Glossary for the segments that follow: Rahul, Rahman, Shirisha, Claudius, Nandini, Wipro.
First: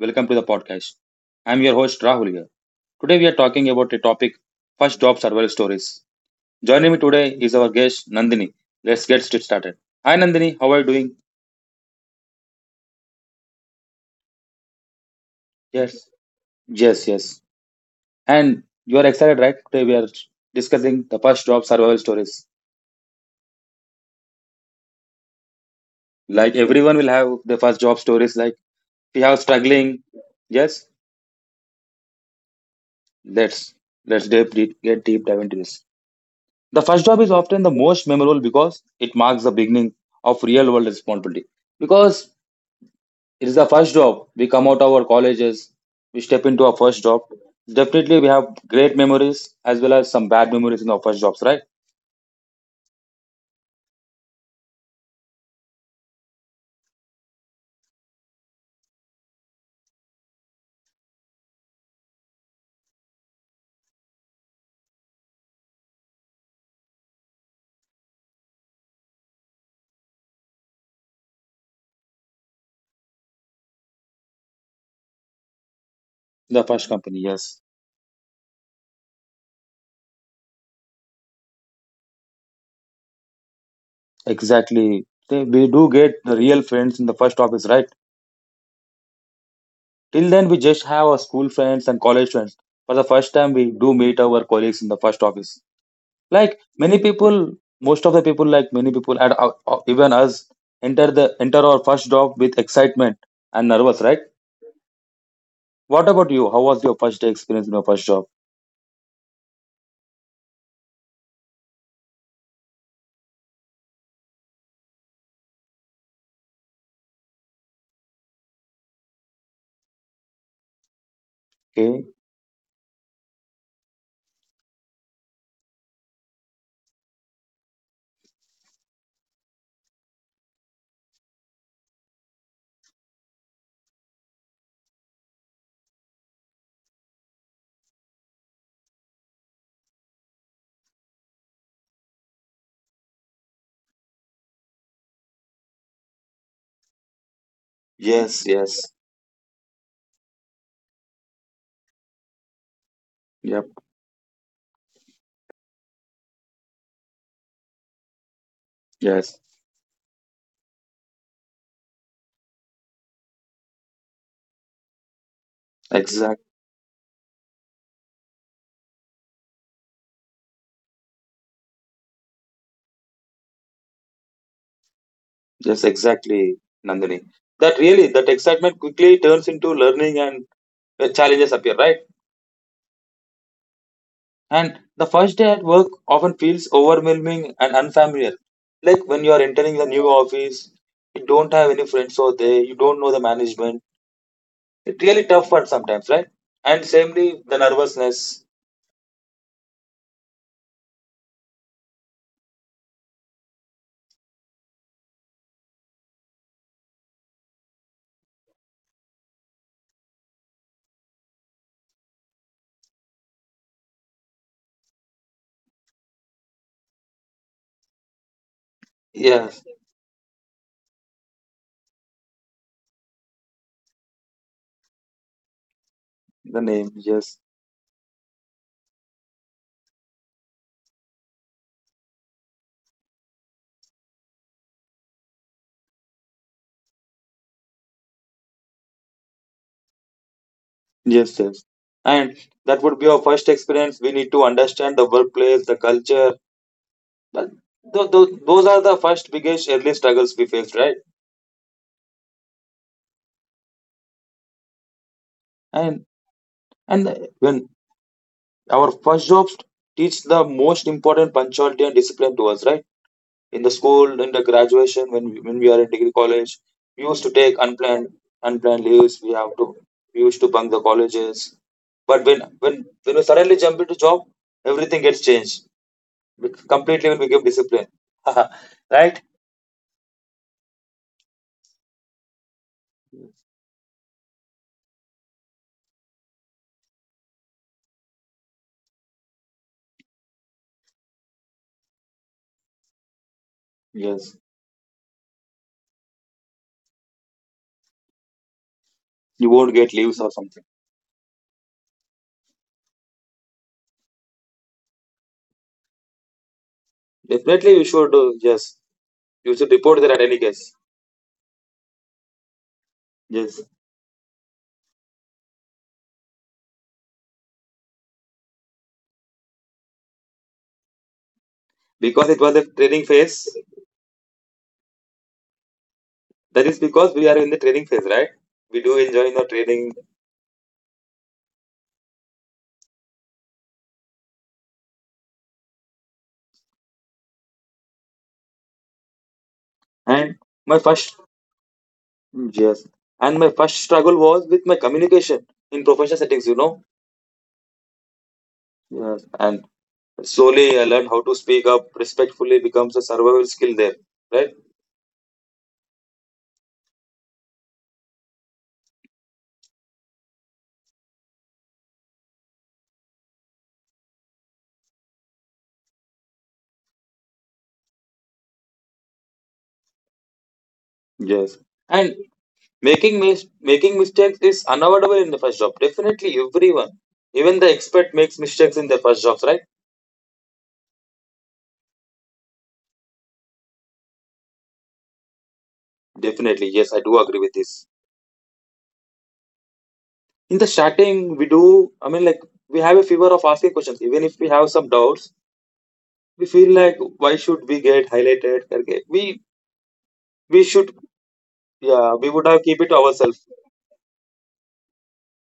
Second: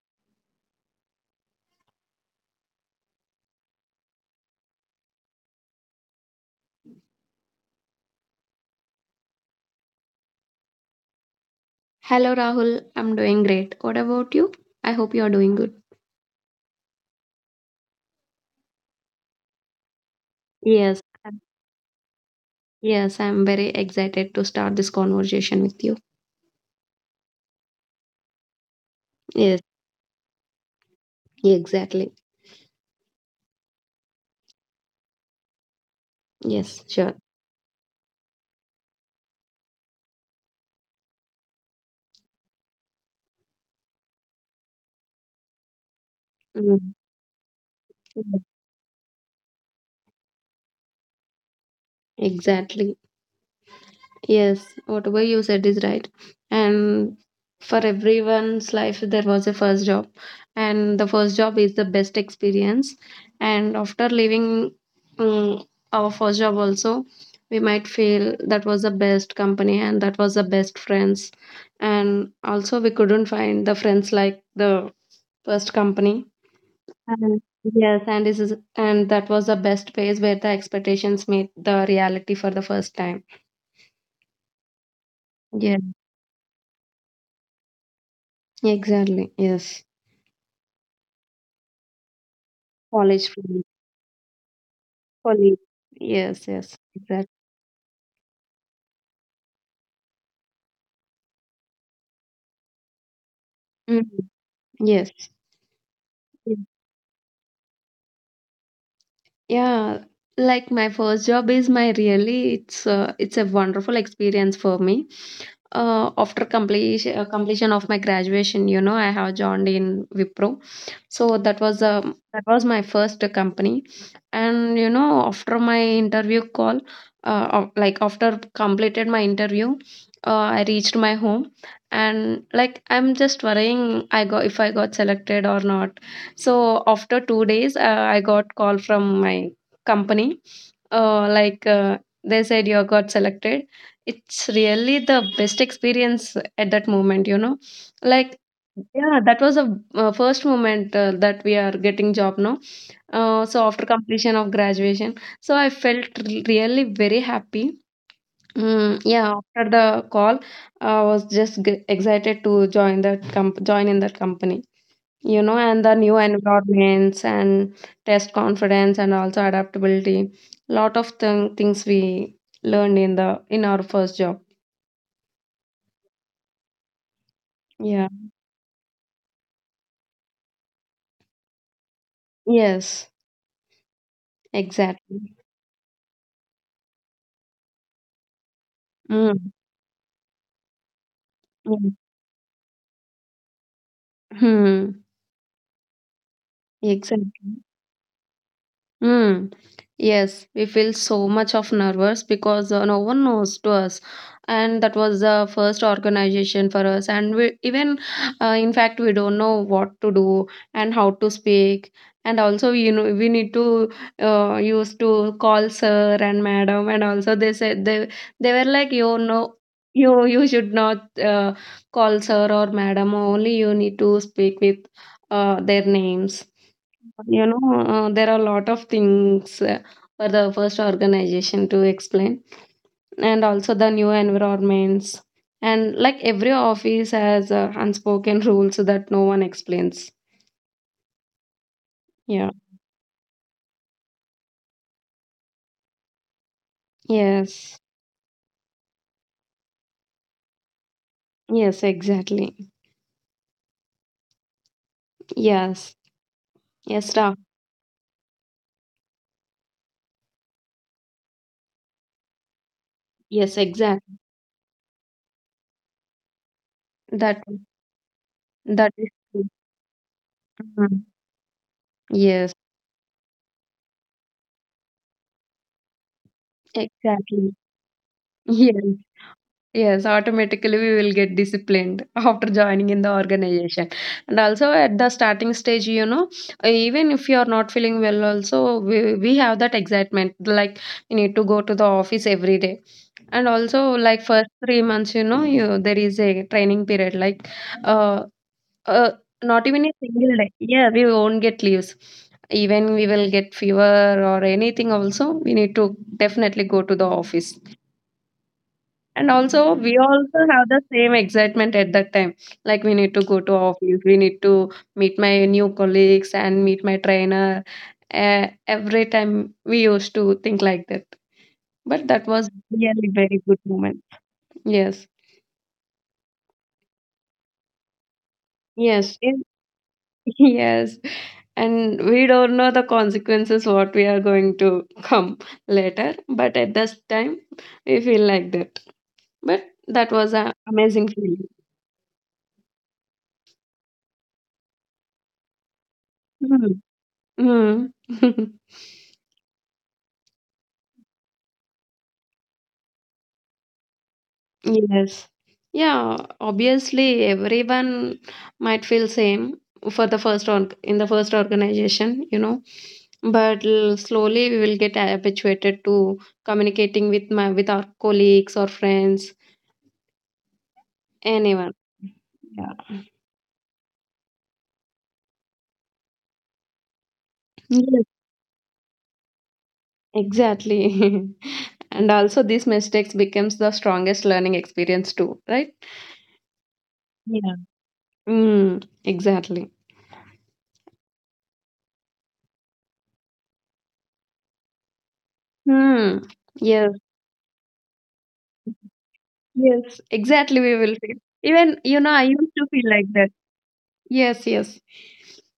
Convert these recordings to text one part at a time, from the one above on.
welcome to the podcast. I'm your host Rahul here. Today we are talking about a topic, first job survival stories. Joining me today is our guest Nandini. Let's get started. Hi Nandini, how are you doing? Hello Rahul, I'm doing great. What about you? I hope you are doing good. Yes, yes, yes. And you are excited, right? Today we are Yes, discussing the first job survival stories. yes, I'm very excited to start this conversation with you. Like everyone will have the first job stories. Like we have Yes, struggling. Yes, exactly. let's let's get deep dive into this. Yes, The first sure. job is often the most memorable because it marks the beginning of real world responsibility. Because it is the first job, we come out of our colleges, we step into our Mm. first job. Definitely, we have great memories as well as some bad memories in our first jobs, right? Exactly. Yes, whatever you said is right. And for everyone's life, there was a first job, and the first job is the best experience. And after leaving um, our first job, also, we might feel that was the best company and that was the best friends. And also, we couldn't find the friends like the first company. The first company, And yes, yes, and this is and that was the best place where the expectations meet the reality for the first time. exactly. We Yes. do get the real friends in the first office, right? Exactly. Yes. Till then, we just have our school friends and college friends. For the College first time, friends, we do meet our colleagues in the first colleagues. office. Yes. Like Yes. many Exactly. people Most of the people, like many people and even us enter our first job with excitement and nervous, right? Hmm. Yes. What about you? Yes. How was your first day experience in your first job? Yeah, like my first job is my really it's a wonderful experience for me. After completion of my graduation, you know, I have joined in Wipro. So Okay. That was my first company, and you know, after my interview call, like after completed my interview, uh, I reached my home, and like I'm just worrying, I got if I got selected or not. So after 2 days, I got call from my company. Uh, like uh, they said, you got selected. It's really the best experience at that moment. You know, like Yes, yes, yeah, that was a first moment that we are getting job now. So yep, after completion of graduation, I felt really very happy. Mm, yeah, yes, after the call, I was just excited to join join in that company, you know, and the new exact, environments and test confidence and also adaptability. Lot of things we learned in the in our first job. yes, exactly, Nandini. That Yeah. really, that excitement quickly turns into learning and challenges appear, right? Yes. And the Exactly. first day at work often feels overwhelming and unfamiliar. Like when you Mm. are entering the new office, you don't have any Mm. friends over there, you don't know the management. Hmm. It's really tough one sometimes, right? And samely, Exactly. the nervousness. Mm. Yes, we feel so much of nervous because no one knows to us, and that was the first organization for us. And we even, in fact, we don't know what to do and how to speak. And also, you know, we need to used to call sir and madam. And also, they said they were like, you know, Yes, you should not call sir or madam. Only you need to speak with their names. the name. Yes, You know, there are a lot of things for the first organization to explain, and also the new environments. And like every office has unspoken rules so that no one explains. yes, yes. And Yeah. that would be our first experience. We need to understand the workplace, the culture. But Yes. Those are the first biggest early struggles we faced, right? Yes, exactly. Yes. And and Yes, Ra. when Our first jobs teach the most important punctuality and discipline to us, right? Yes, In the exactly. school, in the graduation, when we are in degree college, we used to That take unplanned that is leaves. True. We used to bunk the Mhm. colleges. But when Yes, when when we suddenly jump into job, everything gets changed. We completely will become exactly. disciplined, Yes. right? Yes, automatically we will get disciplined after joining in the organization. And also at the starting stage, you know, even if you are not feeling well, also we have that excitement like you need to go to the office every day. And also like Yes, first 3 months, you know, you there is a training period like uh, uh you not won't even a get leaves single or day. something. Yeah, we won't get leaves. Even we will get fever or anything also, we need to definitely go to the office, Definitely, you should. Yes, and you also, should we report that at also any have case. the same excitement at that time. Like we need to go to Yes, office, we need to meet my new colleagues and meet my trainer. Every time we used to think like that. But that because it was was a really training very phase. good moment. Yes. That is because we are in the training phase, right? We do Yes. enjoy in- the training. Yes. And we don't know the consequences what we are going to come later. But at this time, we feel like that. But that was And an my amazing first feeling. Yes, and my first struggle was with my communication in professional settings. You Mhm. know, Mhm. yes. And slowly I learned how to speak up respectfully becomes a survival skill there, right? Yes. Yeah, obviously everyone might feel same for the first or in the first organization, you know. But slowly we will get habituated to communicating with my with our colleagues or friends, Yes. anyone. And Yeah. making mis- making mistakes is unavoidable in the first job. Definitely, everyone, even the Yes, expert makes mistakes in their first jobs, right? exactly. And also these mistakes becomes the strongest learning experience too, right? Definitely, yes, I do agree Yeah. with this. Mm, exactly. In the starting, we do, I mean, like, we have a fever of asking questions, even if we have some doubts, Hmm. we feel Yes. like, why should we get highlighted करके? Yes, exactly. We We will should feel. Even, you know, Yeah, I we used would have to keep feel it to like that. ourselves. Yes, yes.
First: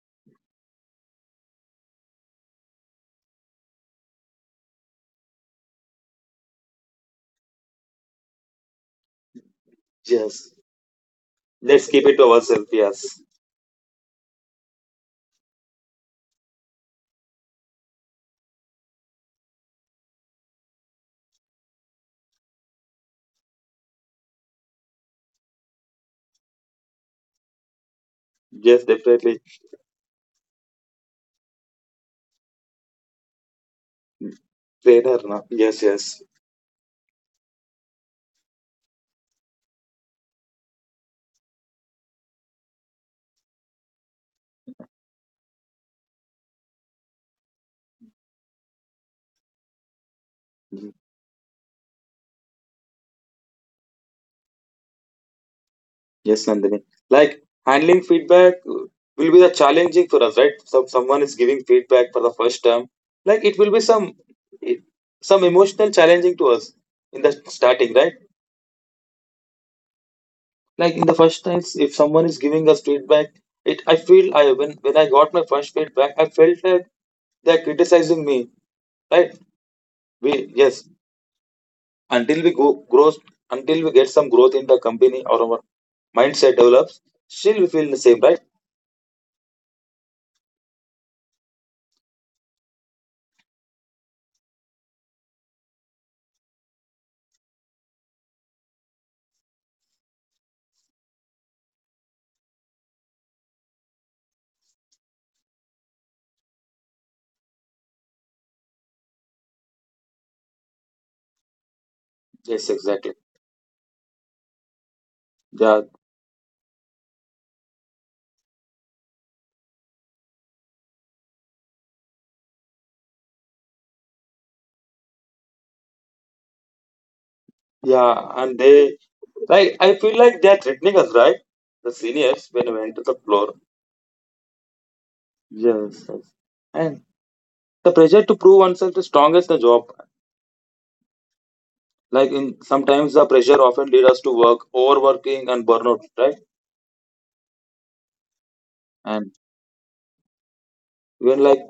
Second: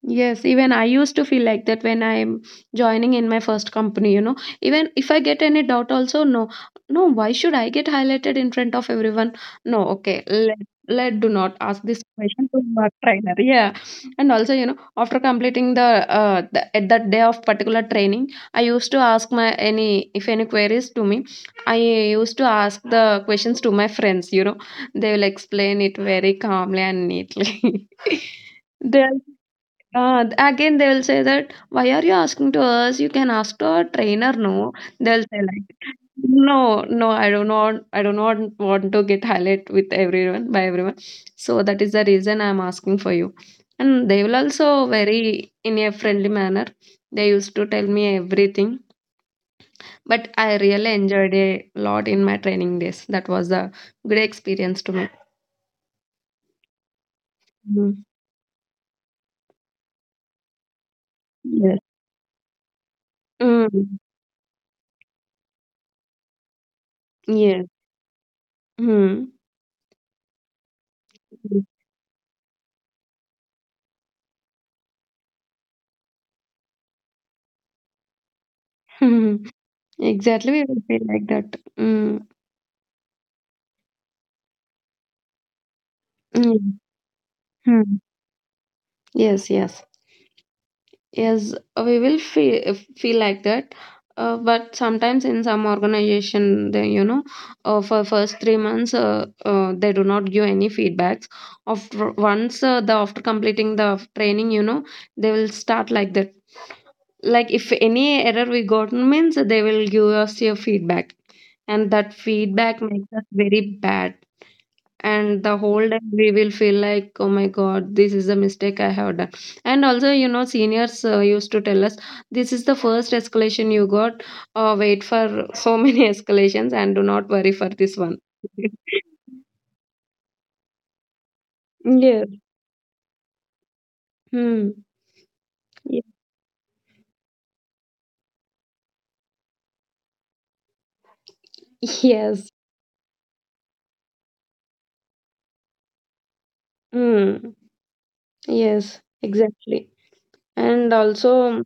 Yes, even I used to feel like that when I'm joining in my first company, you know. Even if I get any doubt, also, no, no, why should I get highlighted in front of everyone? No, okay, Yes, let, do not ask let's this keep it to question to ourselves. my Yes, trainer. Yeah. And also, you know, after completing the, at that day of particular training, I used to ask if any queries to me, I used to ask the questions to my friends, you know. They will explain it very calmly and neatly. yes, They'll definitely. Again they will say that why are you asking to us? You can ask to our trainer, no? Trainer They'll na? say Yes, like yes. no, no, I do not want to get highlight with everyone by everyone. So that is the reason I'm asking for you. And they will also very in a friendly manner. They used to tell me everything. But I Mhm. really enjoyed a lot in my training days. That was a good experience to me. Yes, Nandini, like handling Mm. feedback will be the challenging for us, right? So someone is giving Yes. feedback for the first time, like it will be Mm. some emotional challenging to us in the Yes. starting, right? Mm. Like in the first times, if someone is giving us feedback, it I feel I when I got my first feedback, I felt like they're criticizing me, right? we Exactly, we will Yes, feel like that. Until we go grows until we get some growth in the company or our mindset mm, develops, still we feel mm. the same, right? Yes, yes, yes. We will feel like that. But sometimes in some organization, they, you know, for first 3 months, they do not give any feedbacks. After once the after completing the training, you know, they will start like that. Like if any error we got means they will give us your feedback, and that Yes, feedback exactly, makes us very bad. And the yeah, whole day we will feel like, oh my god, this is a mistake I have done. And also, you know, seniors used to tell us this is the first escalation you got. Uh, wait for so many escalations and do not worry for this yeah. one. and they Like I feel like they're threatening us, right? The Yeah. seniors, when we enter the floor. Hmm. Yes, Ye- yes. And the pressure to prove oneself is strong as the job. Like Yes. in sometimes the pressure often lead us to work overworking and burnout, right? Hmm. Yes. and Exactly. And when like also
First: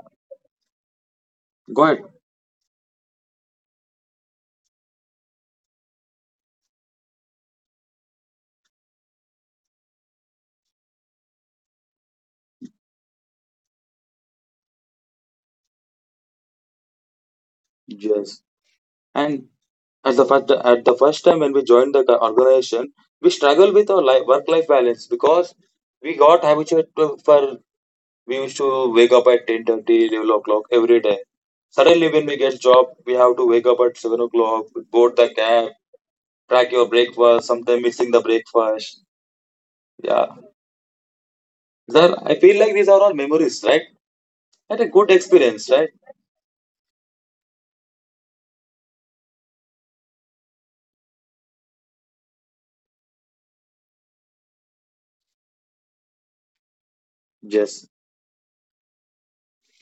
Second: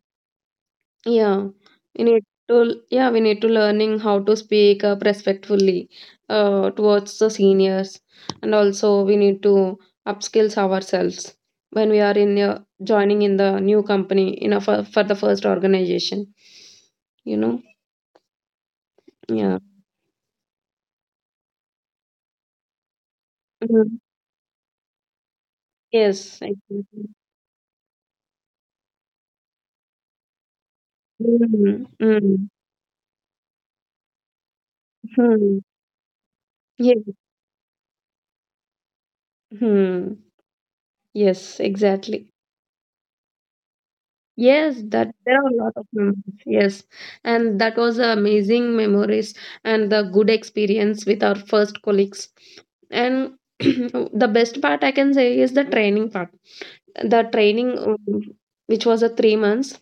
Yeah, Go ahead. Yeah, we need to learning how to speak up respectfully towards the seniors, and also we need to upskills ourselves when we are in joining in the new company for the first organization. You know, Yes, and yeah. At the first time when we joined the organization, we struggle with Mhm. our life, work life balance, because we Yes, got habituated exactly. to, for we used to wake up at 10:30, 11 o'clock every day. Mm-hmm. Suddenly when we Mm-hmm. get job we have to wake up at 7 o'clock, board the Hmm. cab, track your Yes. breakfast, sometimes missing the breakfast. Mhm. Yeah, Yes, there exactly. I feel like these are all memories, right? Yes, Had a that good there are a experience, lot of right? memories. Yes, and that was a amazing memories and the good experience with our first colleagues. And the best part I can say is the training part. The training, Yes, which was a 3 months.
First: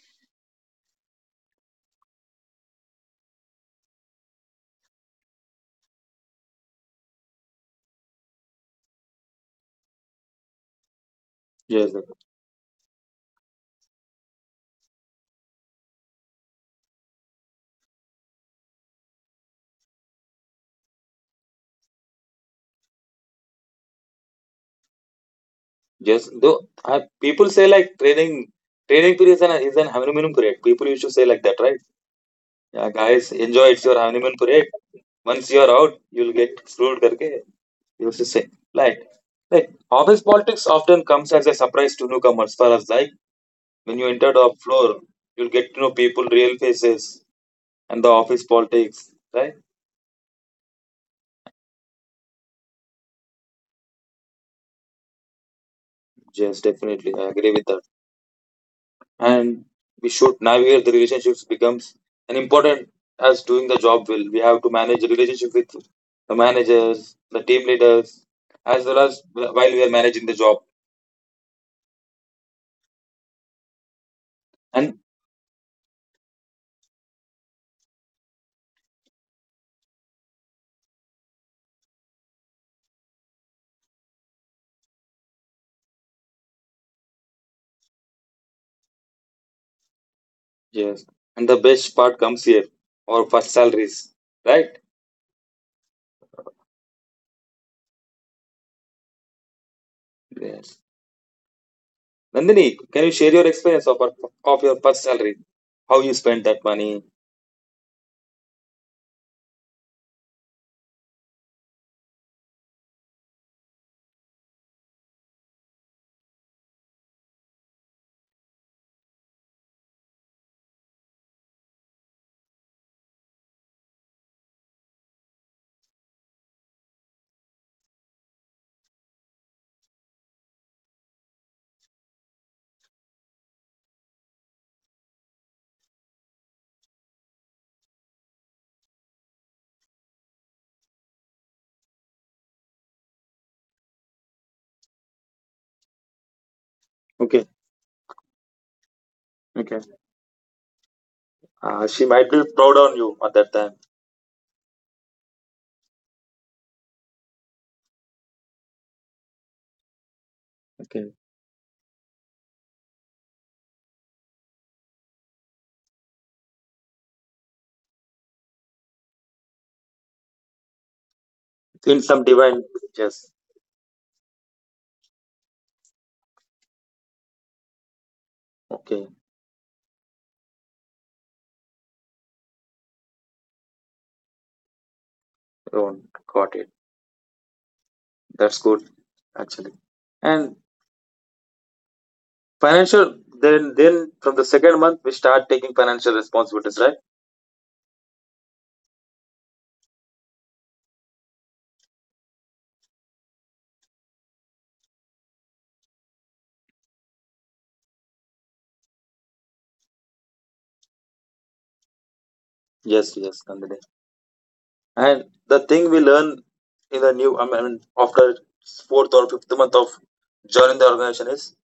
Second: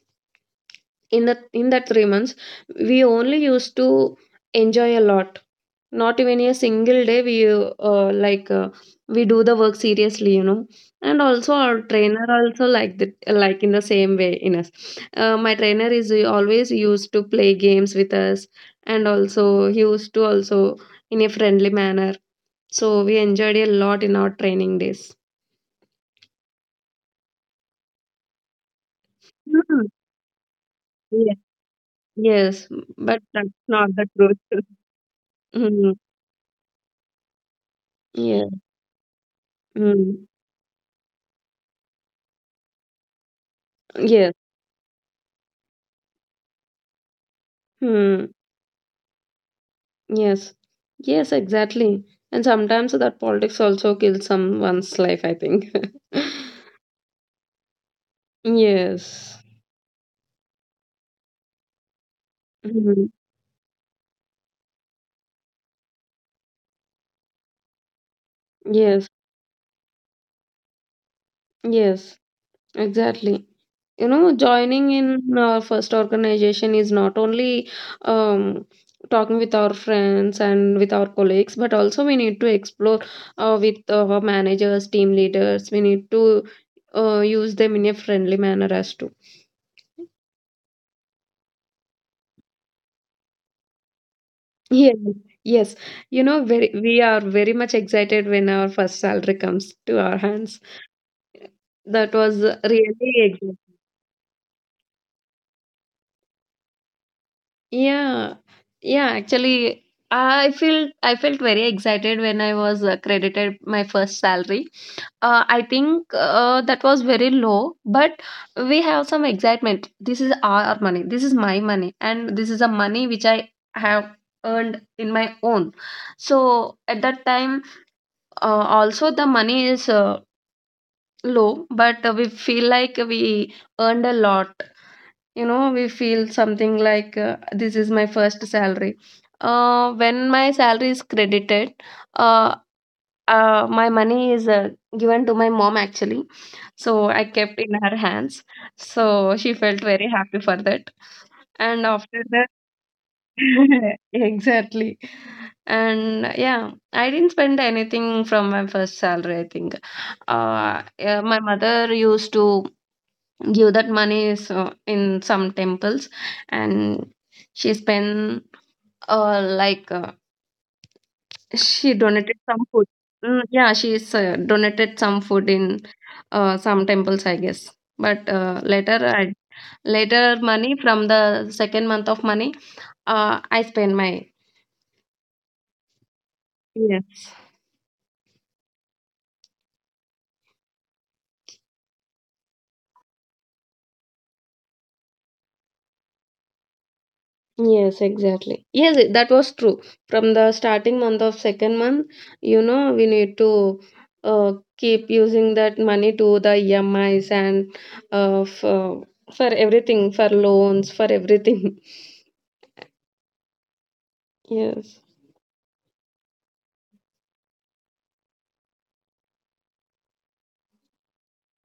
In that 3 months, we only used to enjoy a lot. Not even a single day we we do the work seriously, you know. And also our yes, trainer also like the like in the same way in us. My trainer is always used to play games with us, and also he used to also in a friendly manner. So we enjoyed a lot in our training days. yes. Though people say like, training period is an Mhm. honeymoon period. People used to say Yes, like that, right? yes, Yeah, but guys, that's enjoy, it's not your the honeymoon truth. period. Once you are Hmm. out, you'll get screwed. करके you used to say. Yes, like like office mm, politics often comes as a surprise to newcomers. For us, like when you enter yes. the floor, you'll get to know people, real faces, and the Hmm. office politics, right? Yes, yes, exactly. And sometimes that politics also kills someone's life, I think. Yes, definitely, I agree with that. Yes. And we should navigate the relationships, becomes an important Mhm. as doing the job well. We have to manage the relationship with the managers, the team leaders, as well Yes. as while we are managing the job. Yes. Exactly. You know, joining And in our first organization is not only um, talking with our friends and with our colleagues, but also we need to explore with our managers, team leaders. We need to use them in a friendly manner as to. yes, and the best part comes here, our first salaries, right? Yes, yes. You know, very, we are very much excited when our first salary comes to our hands. Yes. That was Nandini, really can you share your exciting. experience of, your first salary? How you spent that money? Yeah, yeah. Actually, I felt very excited when I was credited my first salary. I think that was very low, but we have some excitement. This is our money. This is my money, and this is a money which I have earned in my own. So at that time uh, also, the money is low, but we feel like we earned a lot. You know, we feel something like this is my first salary. When my salary is credited, uh, my money is given to my mom actually. So I Okay. kept in her hands. So she felt Okay. very happy for that. And She after might be that, proud on you at that time. exactly. And yeah, I didn't spend anything from my first salary, I think. Okay. Yeah, my mother used to give that money so in some temples, and she spent uh, like uh, she In some donated divine, some food. yes. Mm, yeah, she's donated some food in some temples, I guess. But later, Okay, I Later money from the second month of money, I spend my Rohan, got it. yes. That's good actually. And financial then from the second month we start taking financial responsibilities, right? Yes, exactly. That was true. From the starting month of second month, you know, we need to keep using that money to the EMIs and uh, for, for everything, for loans, for everything. Yes, yes, Nandini. Yes. And the thing we learn in the new I mean, after fourth or fifth month of joining the organization is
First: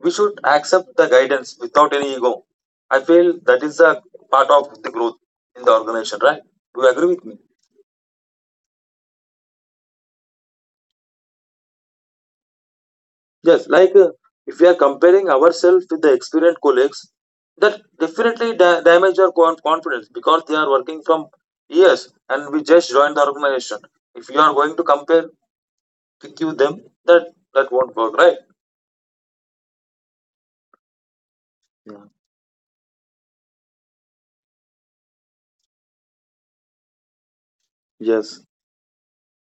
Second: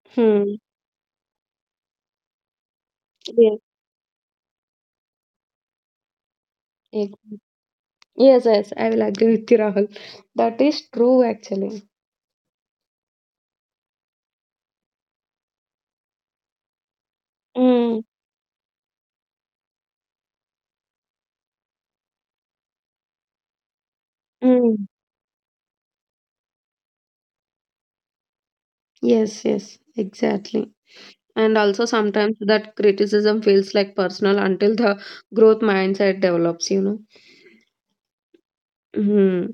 we should Hmm. accept the guidance without any ego. I feel Yes. that is a part of the growth in the organization, right? Do you agree with me? ex- Yes, yes, I will agree with you, Rahul. That is true, actually. Yes, like if we are comparing ourselves with the experienced colleagues, that Mm. definitely damage our confidence, because they are working from years and we just joined the organization. If you are going to Mm. compare with you them, that that won't work, right? Yes, yes, exactly. And also Yeah. sometimes that criticism feels like personal until the growth mindset develops. Yes, hmm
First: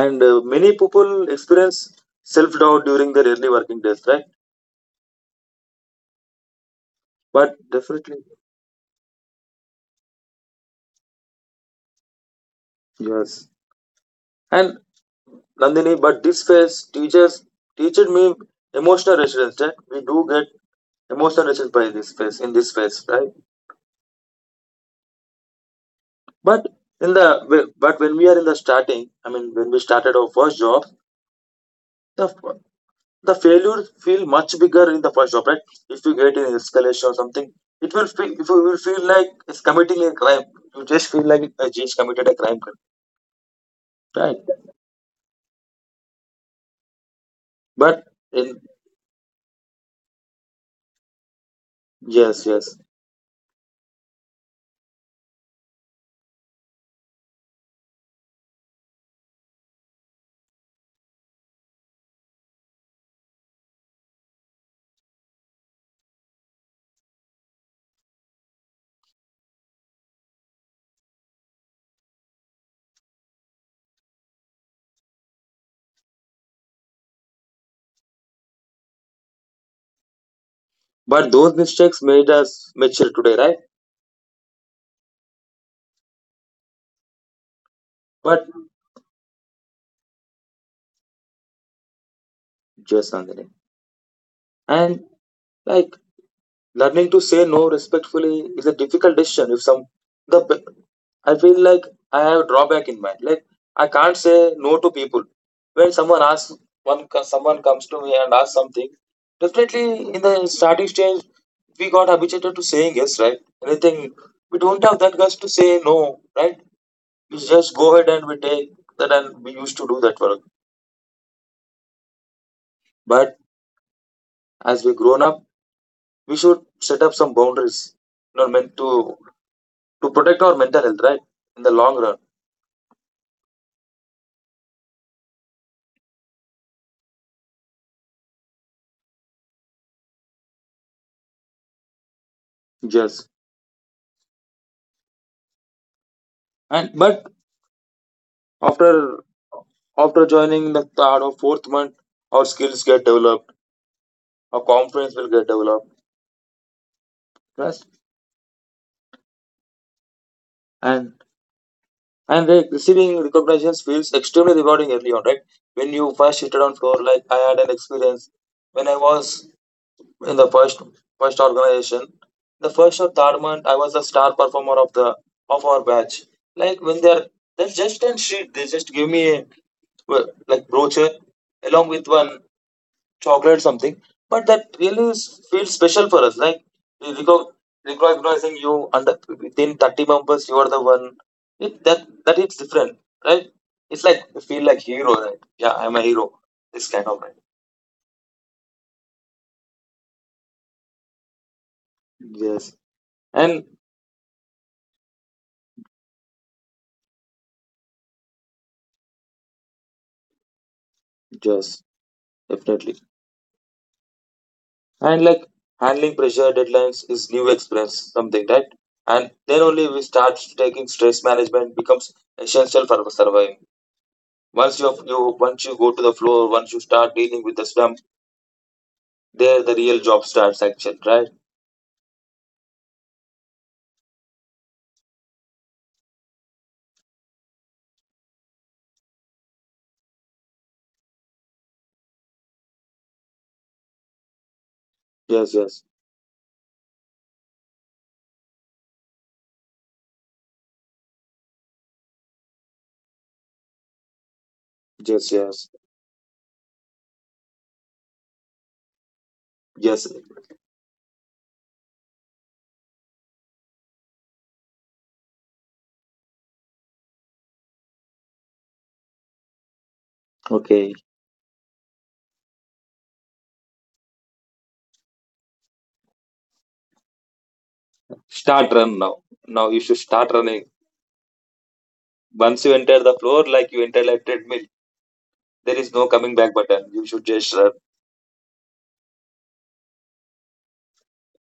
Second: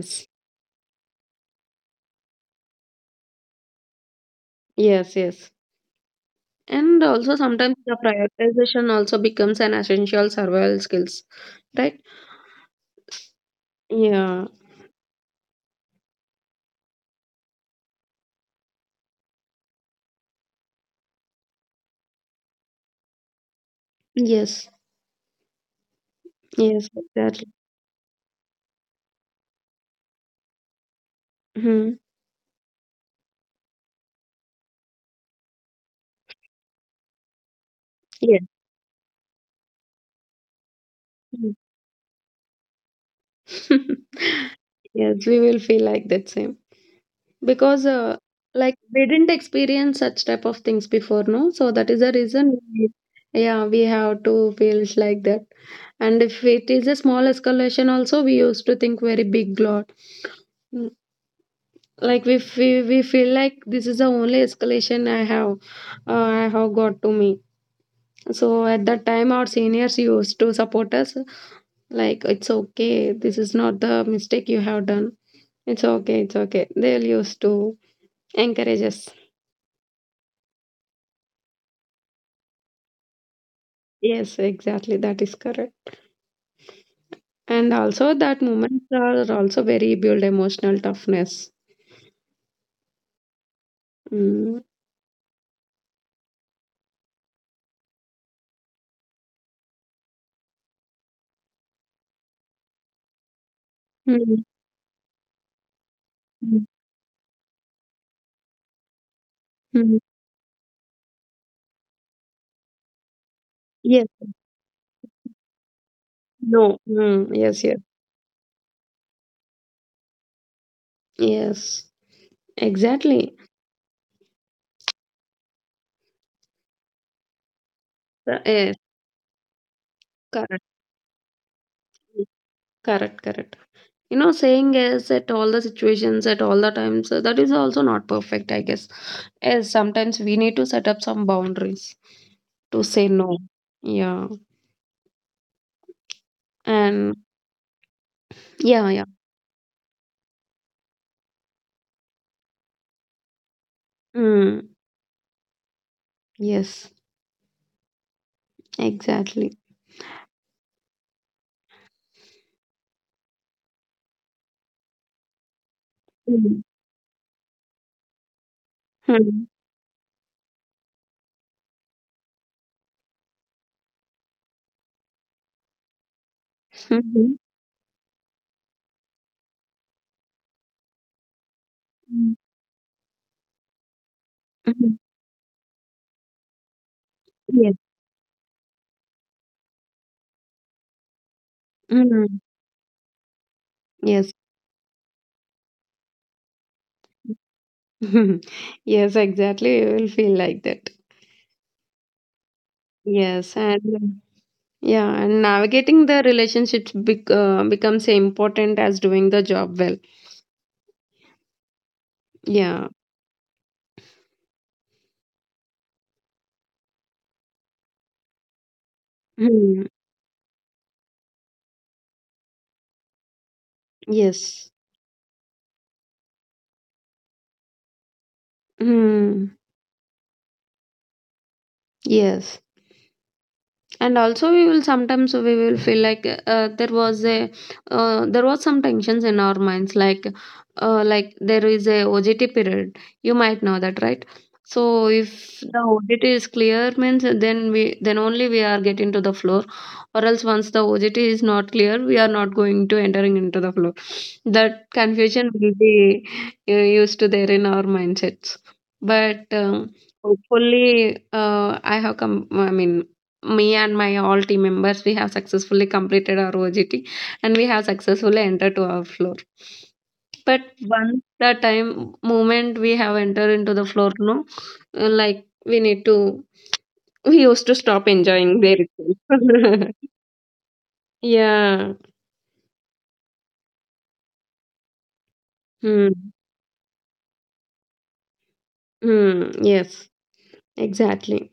and many people experience self doubt during their early working days, right? yes. And also But sometimes the definitely, prioritization also becomes an essential survival skills, right? yes. Yeah. And Nandini, but this phase teaches me emotional resilience. That we do get emotional resilience by this phase, in this phase, right? Yes. But Yes, in exactly. the but when we are in the starting, I mean, when we started our first job, hmm the the failures feel much bigger in the first job, right? If you get an escalation or something, it will feel Yes. if you will feel like it's committing a crime. You just feel like I just committed a crime, right? Yes, we will feel like that same. Because, But in like, we didn't experience such type of things before, no? So that is the Yes, reason yes. we, Yeah, we have to feel like that. And if it is a small escalation also, we used to think very big lot. Mm, Like we feel like this is the only escalation I have got to me. So at that time, our seniors used to support us, like it's okay, this is not the mistake you have done. It's okay, it's okay. They'll used to encourage us. But those mistakes made us mature today, right? Yes, exactly. That is correct. And also, that But moments are also very build emotional toughness. Yes, Nandini. Mm. And like, learning to say no respectfully is a difficult decision. If some the b- I feel like I have a drawback in mind. Like I can't Mm. say no to people. When Mm. Someone comes to me and asks something, Mm. definitely in the starting stage we got habituated to saying yes, right? Yes. Anything, we don't have that guts to say no, right? No. Mm. We Yes. just Yes. go ahead and we take that and we used to do that work. Yes. Exactly. But as we grown up, we should set up some boundaries, meant Yes. To protect our Correct. mental health, right, in the long run. Correct. Correct. You know, saying yes at all the situations, at all the times, that is also not perfect, I guess. Yes, sometimes we need to set up some boundaries to say Yes, no. Yeah. and And but yeah. after after joining the third or fourth month, our skills get developed, our Mm. confidence will get developed, Yes. trust, Exactly. and and receiving recognitions feels extremely rewarding early on, right? When you first Mm. shifted on floor, like I had an experience when I was Mhm. in the first organization, the first or third month, I was the star performer of the of our batch. Like when they're Mhm. they're just on sheet, they just give me a, well, like brochure along with Mm. one chocolate something. But that Mhm. really feels special for us. Like we reco- Yes. recognizing you under within 30 members, you are the one. It, that that Mhm. It's different, right? It's like Yes. you feel like hero, right? Yeah, I'm a hero. This kind of right. Yes, exactly. You will feel like that. Yes, Yes, and and Yeah, and navigating the relationships becomes important as doing the job well. yes, Yeah. definitely. And like handling pressure, deadlines is new experience, something, right? And then Hmm. only we start taking stress management becomes essential for surviving. Yes. Once you go to the floor, once you start dealing with the slump, Hmm. there the real job starts action, right? Yes. And also we will sometimes we will feel like uh, there was a there was some tensions in our minds like there is a OJT period. You might know that, right? So Yes, if the yes, OJT is clear means, then only we are getting to the floor. Or else once the OJT is not clear, we are not going to entering into the floor. That yes, confusion yes, will be used to there in our mindsets. But yes. Hopefully I have come I mean me and my all team members, we have successfully completed our OJT and we have successfully entered to our floor. But Okay, once the time moment we have entered into the floor, no, like we need to, we used to stop enjoying start there run now. Now you itself. should start running. Yeah. Once you enter the floor, like you enter like treadmill, there is no Hmm. coming back button. You should just run. Hmm. Yes. Exactly.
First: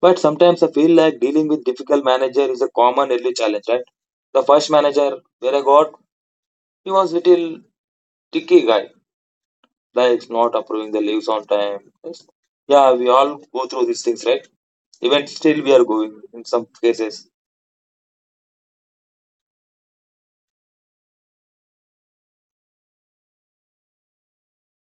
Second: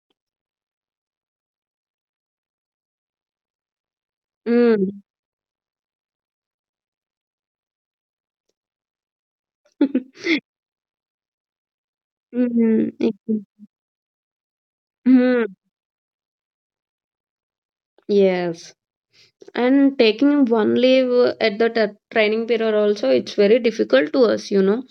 But sometimes I feel like dealing with difficult manager is a common early challenge, right? The first Hmm. manager where I got, he was little tricky guy, like not approving the leaves on time. Yes. Hmm. Yeah, we all go through these things, right? Even Hmm. still, we are going in some cases. Yes. And taking one leave at the training period also, it's very difficult to us, you know.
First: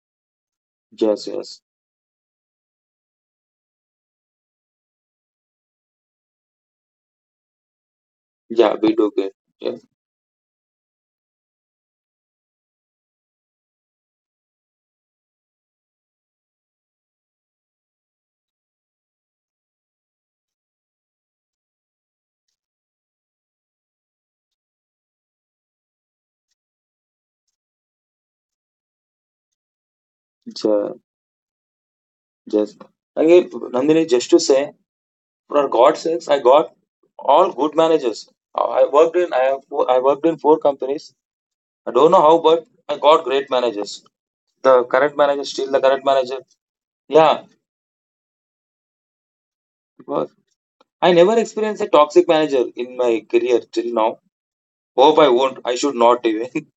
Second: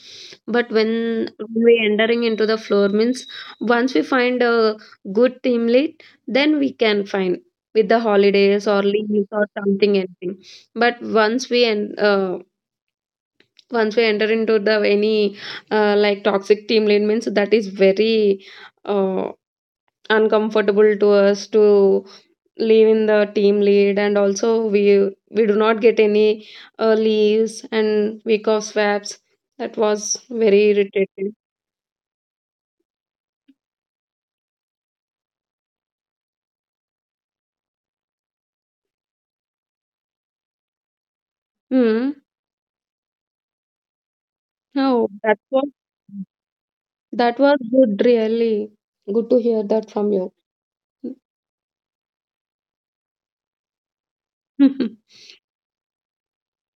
But Yes, when yes. we entering into the floor means, once we find a good team lead, then we can find with the holidays Yeah, or we do leaves get. or Yeah, something anything. But once we enter into the any like toxic team lead means, that is very uh, uncomfortable to us to leave in the team lead, and also we do not get any leaves and week of swaps. That was very yeah, irritating. yes. Again, Nandini, just to say, for God's sakes, I got all good managers. I I have four, I worked in four companies. I don't Hmm. know how, but I got great managers. The No, current that manager, was, still the current manager. that Yeah, was good, really good to hear that it from you. was. I never experienced a toxic manager in my career till now. Hope I won't. I should not even.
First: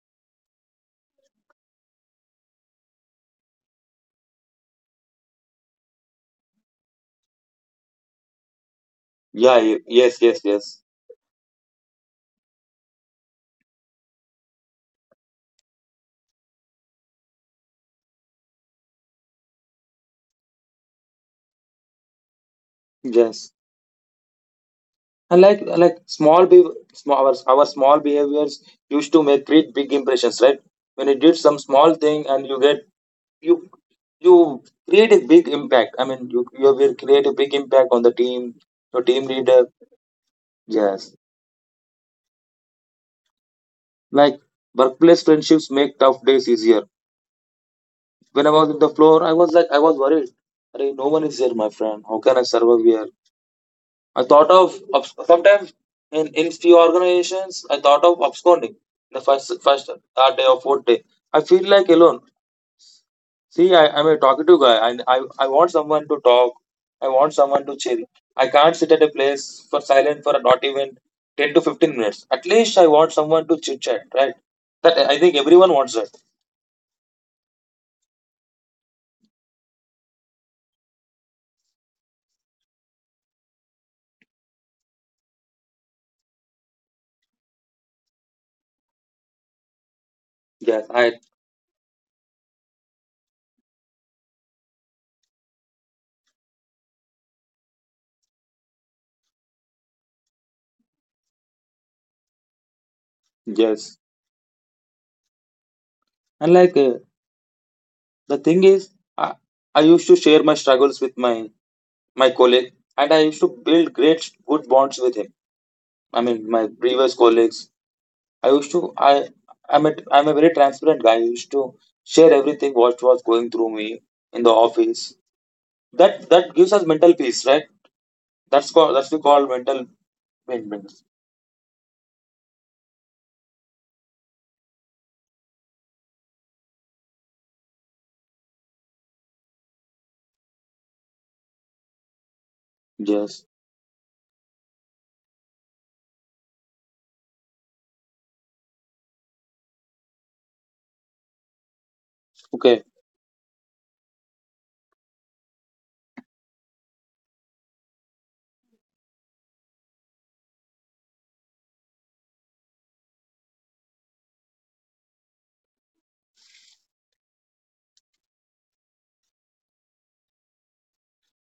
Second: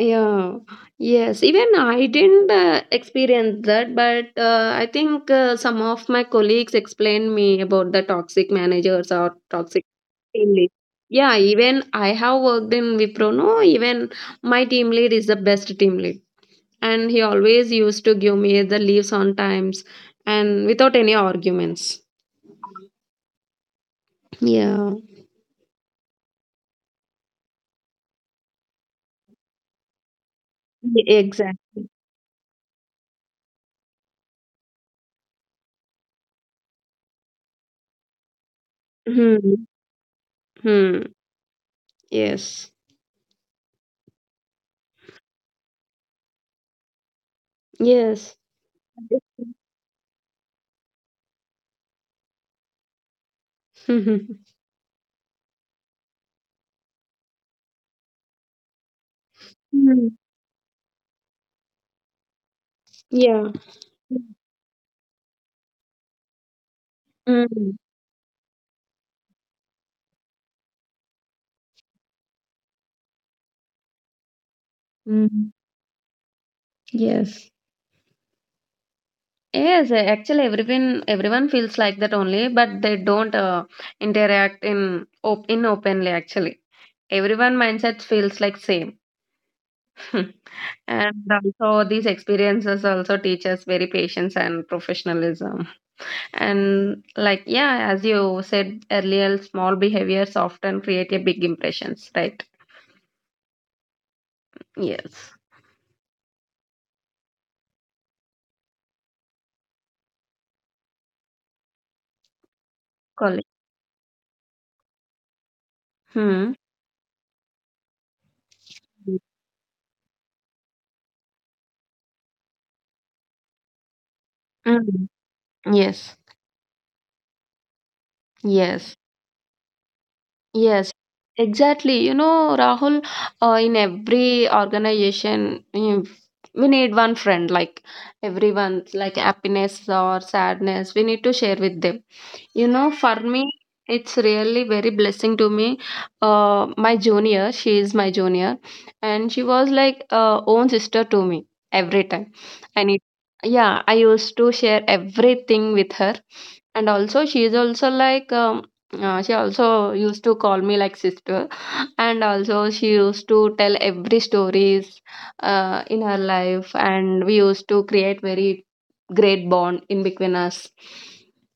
Yeah, yes, even I didn't experience that, but I think some of my colleagues explained me about the toxic managers or Yeah. Toxic Yes. Yes. team lead. Yes. Yeah, even I have worked in Wipro. No, even my team lead is the best team lead. And he always used to give me the leaves on times and without any arguments. Yes. Yeah. And like our small behaviors used to make create big impressions, right? When you did some Exactly. small thing and you get you you create a big impact. I mean, you will create a big impact on the team, your team leader. Hmm. Hmm. Yes. Yes. Like workplace friendships make tough days easier. Yes. When I was in the floor, I was worried. Hey, no one is there, my friend. How can I survive here? I thought of- sometimes in few organizations, I thought of absconding the first, Hmm. third day or fourth day. I feel like alone. Yeah. See, I'm a talkative guy, and I want someone to talk. I want someone to Hmm. chill. I can't sit at a place for silent for not even 10 to 15 minutes. At least I want someone to chit chat, right? That I think Hmm. everyone wants that. Yes. Yes, actually everyone feels like that only, but they don't interact in op in openly actually. Everyone mindset feels like same. Yes, I And also these experiences also teach us very patience and professionalism. And like yeah, as you said earlier, small behaviors often create a big impressions, right? yes. Yes. And the thing is, I, I used to share my struggles with my colleague, and I used Correct. to build great good bonds with him. I mean, Hmm. my previous colleagues. I used to I I'm a I'm a very transparent guy. I used to share everything what was going through me in the Mm. office. Yes. That gives us mental peace, right? That's called Yes. that's we call mental Yes, mental. exactly. You know, Rahul, in every organization, we need one friend, like everyone, like happiness or sadness, we need to share with them. You know, for Yes. me, it's really very blessing to me. My junior, she is my junior, and she was like own sister to me every time. Okay. I need, yeah, I used to share everything with her, and also she is also like she also used to call me like sister, and also she used to tell every stories in her life, and we used to create very great bond in between us.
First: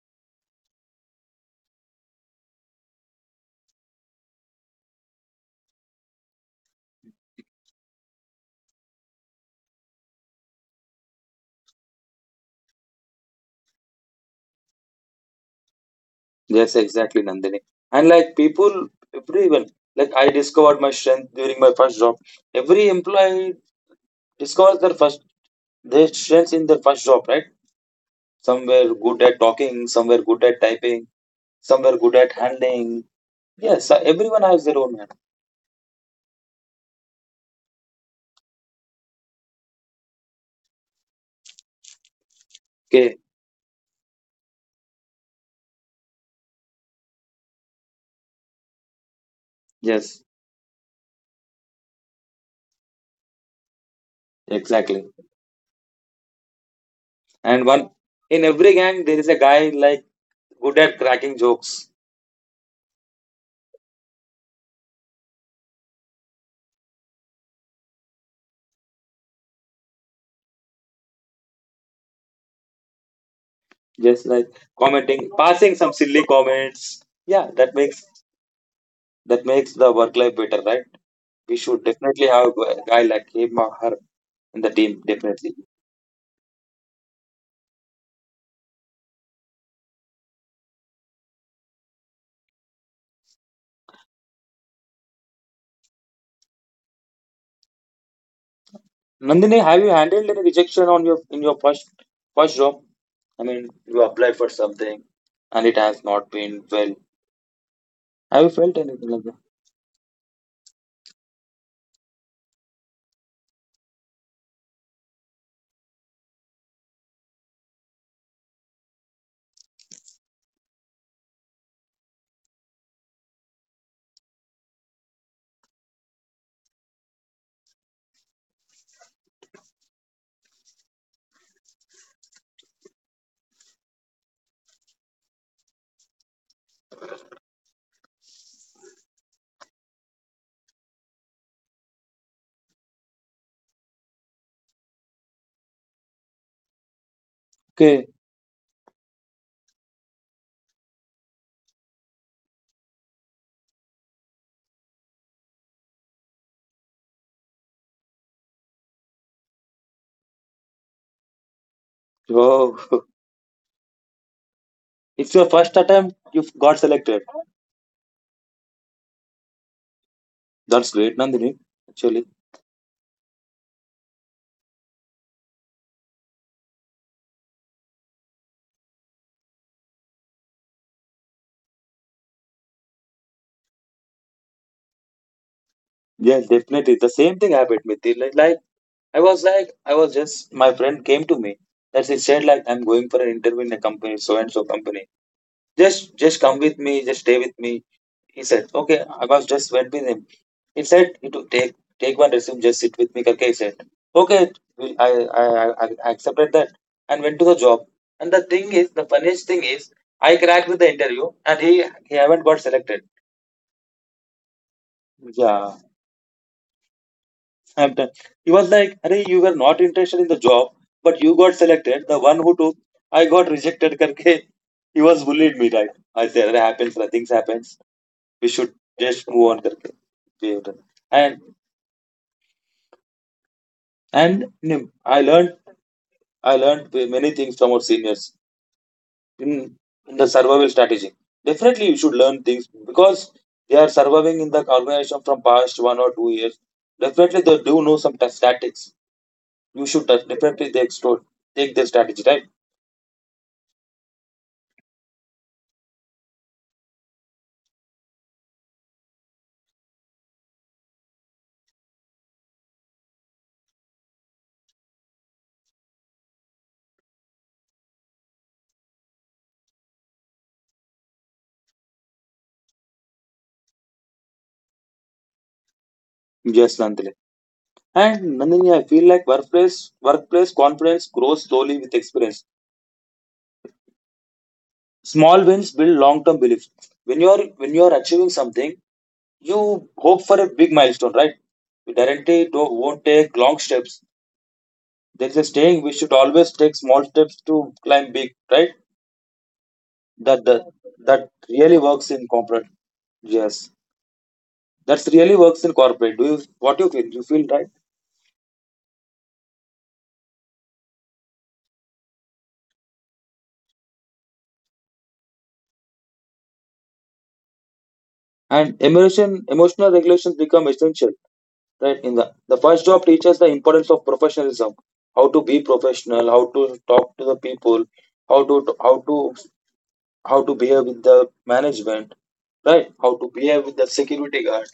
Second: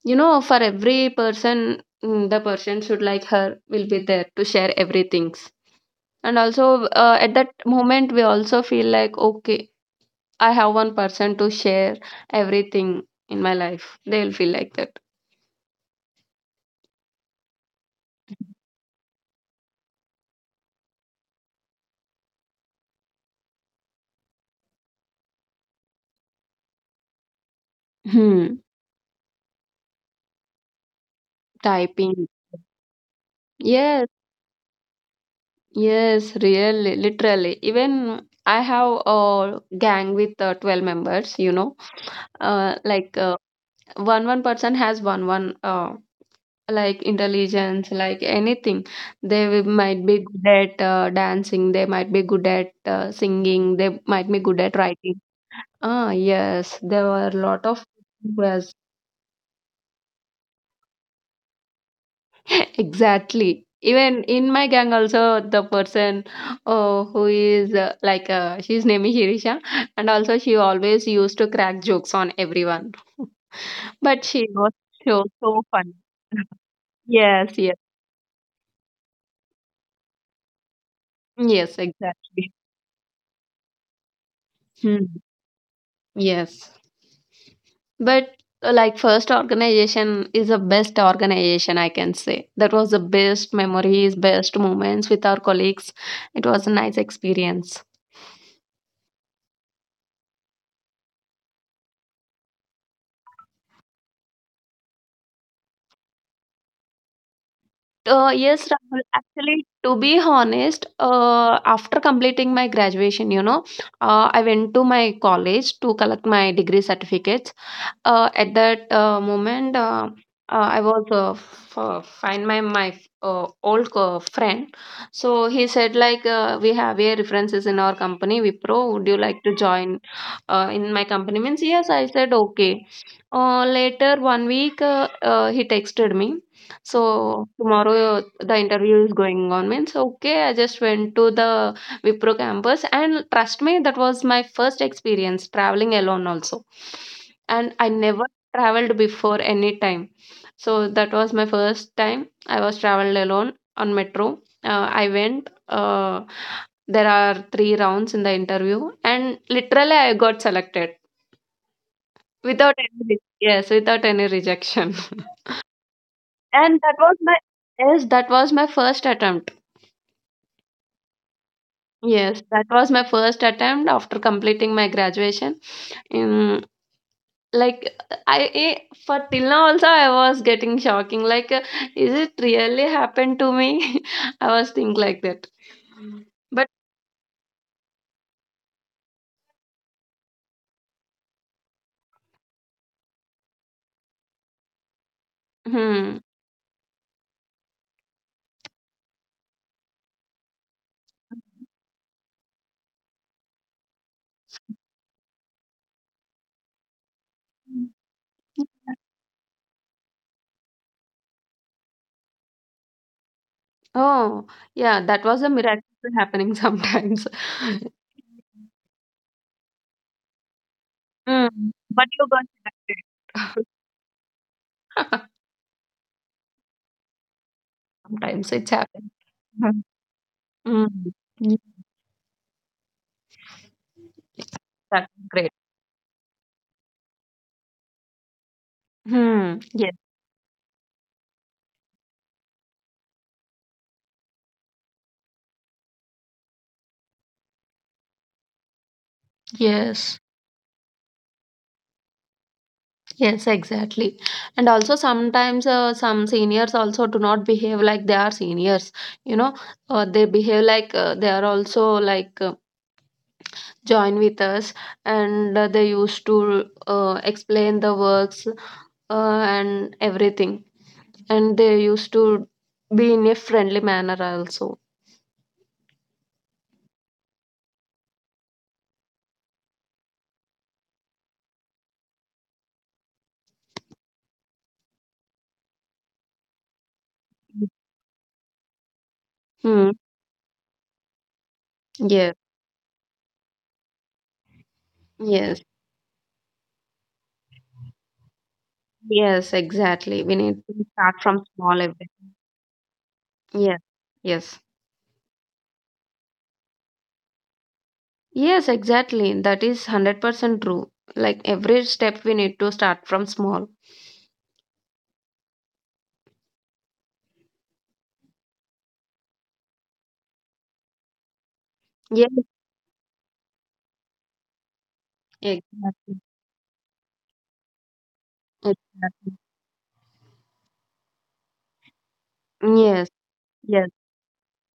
You know, for every person, the person should like her will be there to share everything. And also, at that moment, we also feel like, okay, I have one person to share everything in my life. They'll feel like that. Yes, exactly, Nandini. And like people, everyone. Like I discovered my strength during my first job. Every employee discovers their first They strengths in their first job, right? Hmm. Some were good at talking, some were good at typing, some were good Typing. at handling. Yes, Yes, everyone has their own hand. yes, really, literally. Even I have a gang with 12 members, you know. Uh, like Okay, uh, one person has one like intelligence like anything. They might be yes, good at dancing, they might be good at singing, they might be good at exactly. writing. Ah yes, there were a lot And of one people who in was. every gang, there is a guy like good at cracking jokes, Exactly, even in my gang also the person who is like she's name is Shirisha, and also she always used to crack jokes on everyone. But just she like was so commenting, so passing some funny. silly comments. Yeah, Yes, yes, that makes the work life better, right? We yes, should definitely exactly. have a guy like him or her in the team, Hmm. definitely. Yes. But like, first organization is the best organization I can say. That was the best memories, best moments with our colleagues. It was a nice experience. Nandini, have you handled any rejection on your in your first job? I mean, you applied for something and it has not been well. Have you Yes, felt Rahul. anything like that? Actually, to be honest, after completing my graduation, you know, I went to my college to collect my degree certificates. Uh, at that uh, moment, uh, I was find my old friend. So he said like we have a references in our company Wipro. Would you like to join in my company? Means yes. I said okay. Later 1 week, he texted me. So tomorrow the interview is going on. Means okay. I just went to the Wipro campus, and trust me, that was my first experience traveling alone also, and I Okay. never traveled before any time. So that was my first time I was traveled alone on metro. I went. There are 3 rounds in the interview, and literally I got selected Wow. without any yes, without any rejection. It's your first attempt. You got And that was selected. my, yes, that was my first attempt. That's great, Nandini. Actually, Yes, that was my first attempt after completing my graduation. Like, I eh, for till now also I was getting shocking. Like, is it really happened to me? I was think like that. Mm. yes, But definitely. The same thing happened with me. I was just, my friend came to me. That She said like, I'm going for an interview in a company, so and so company. hmm. Just come with me. Just stay with me. He said, okay, Abbas just went with him. He said, you to take one resume, just sit with me. Karke. He said, okay, we- I, I accepted that and went to the job. And the funniest thing is, I cracked with the interview and he haven't got selected. Oh, yeah, that was a Yeah. miracle happening sometimes. I'm done. He was like, hey, you were not interested in the job, but you got Mm. But selected. The you one got who took, I got selected. rejected. Karke. He was bullied me, right? I said, it happens, things happens. Sometimes We it's should happened. just move on. Mm. Karke. We have done. And Mm. And you know, That's great. I learned many things from our seniors Hmm. in, Yes. in the survival strategy. Definitely, you should learn things because they are surviving in the organization from past 1 or 2 years. Definitely, they do know some tactics. You should Yes. Definitely they extol, take their strategy, right? Yes, exactly. And also, sometimes some seniors also do not behave like they are seniors. You know, they behave like they are also like join with us, and they used to explain the works and everything, and they used to be in a friendly manner also. Yes, Nandini. And Nandini, I feel like workplace confidence grows slowly with experience. Small wins build long term belief. When you are achieving something, Hmm. you hope for a big milestone, right? You Yeah. directly don't, won't take long steps. There is a Yes. saying we should always take small steps to climb big, right? Yes. Exactly. We That need that, to start that from really small. Everything. works in corporate. Yes, Yes. Yes. that's really works in corporate. Do you what you feel? You feel right? Yes, exactly. That is 100% true. Like every step we need to start from small. And emotional regulations become essential, right? In Yes, the first job teaches the importance of professionalism, how to be exactly. professional, how to talk to the people, how to how to Exactly. how to behave with the management, right? Yes, How to behave with the yes, security guard,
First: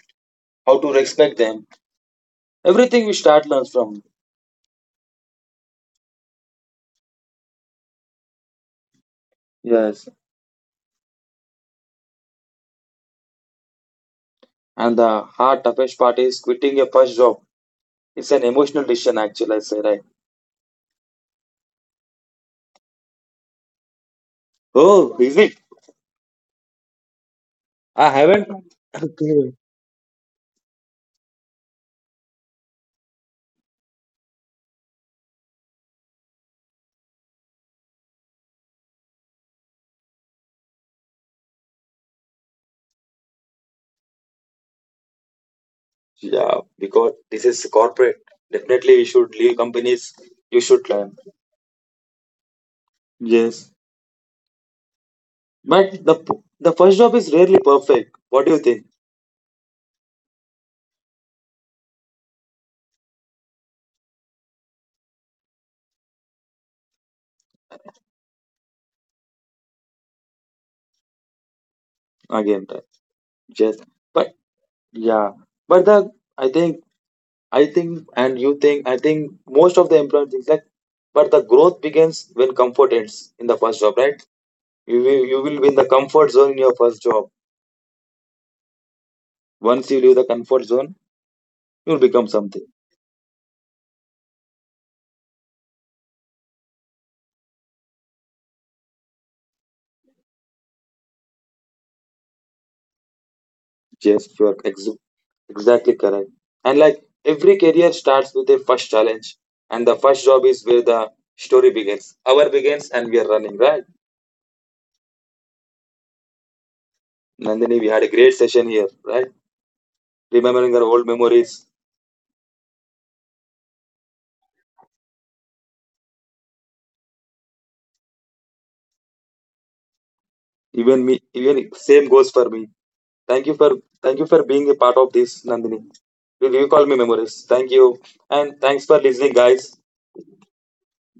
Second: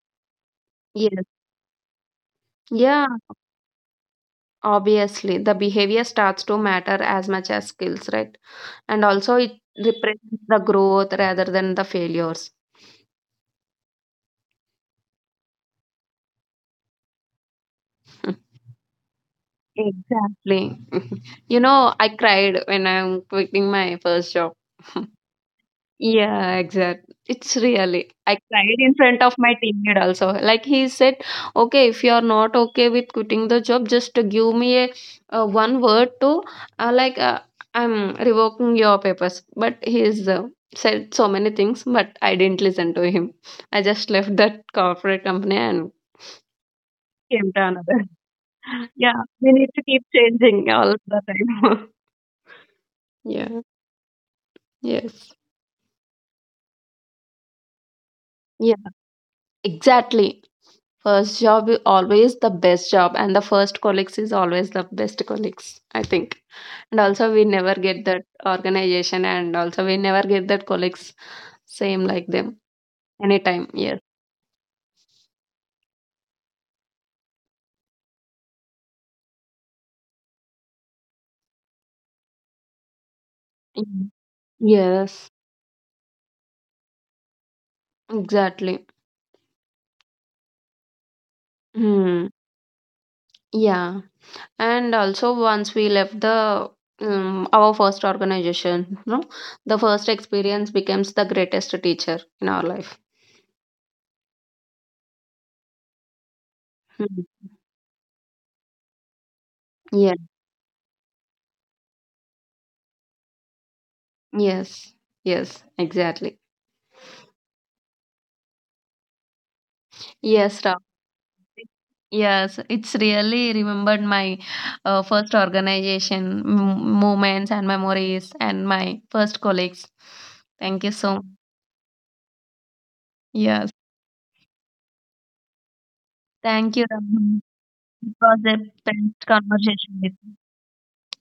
how to yes. respect them. Yeah, Everything we start learns from. obviously, the behavior starts to matter as much as skills, right? And also, it Yes. represents the growth rather than the failures. And the hard toughest part is quitting your first job. It's an emotional decision actually, I say, right? Exactly. You know, I cried when I'm quitting my first job. Oh, is it? Yeah, exact. It's really. I I haven't, cried in front of my okay. teammate also. Like he said, okay, if you are not okay with quitting the job, just give me a, uh, one word to uh, like uh, I'm revoking your papers. But he's said so many things, but I didn't listen to him. I just left that corporate company and Yeah, because this came to is another. corporate. Definitely you Yeah, should we leave need to keep companies, you changing should all learn. the time. Yeah. Yes. Yes. But the first job is rarely perfect. What do you Yeah. think? Exactly. First job is always the best job, and the first colleagues is always the best colleagues, I think. And also, we never get that organization, and also, we never get that colleagues same like them Again, right? anytime. Yes. Yes. But yeah. But the I think I think, and you think, I think most of the employer thinks like, but the growth begins when comfort ends in the first job, Mhm. right? Yes, You will be in the comfort zone in your first job. exactly. Once you leave the comfort zone, you'll Hmm. become something. Yeah. And also, once we left the our first organization, no, the first experience becomes the greatest teacher in our life. Yes, you're exactly correct. And like Hmm. every career starts with a first challenge, and the Yeah. first job is where the story begins. Our begins, and we are running, right? Yes. Yes. Exactly. Nandini, we had a great session here, right? Yes, Ra. Remembering our old memories. Yes, it's really remembered my first organization moments and memories and my first colleagues. Thank you Even so me, much. even same goes for me. Thank you for Yes, thank you for being a part of this, Nandini. You thank you, call me memories. Rahman. Thank you, It was and a thanks for best listening, guys. conversation with you.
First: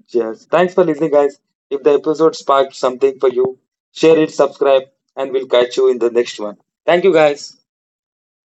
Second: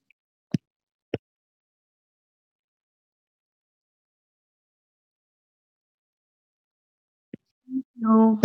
Cheers. Thanks for listening, guys. If the episode sparked something for you, share it, subscribe, and we'll catch you in the next one. Thank you, guys. Thank you.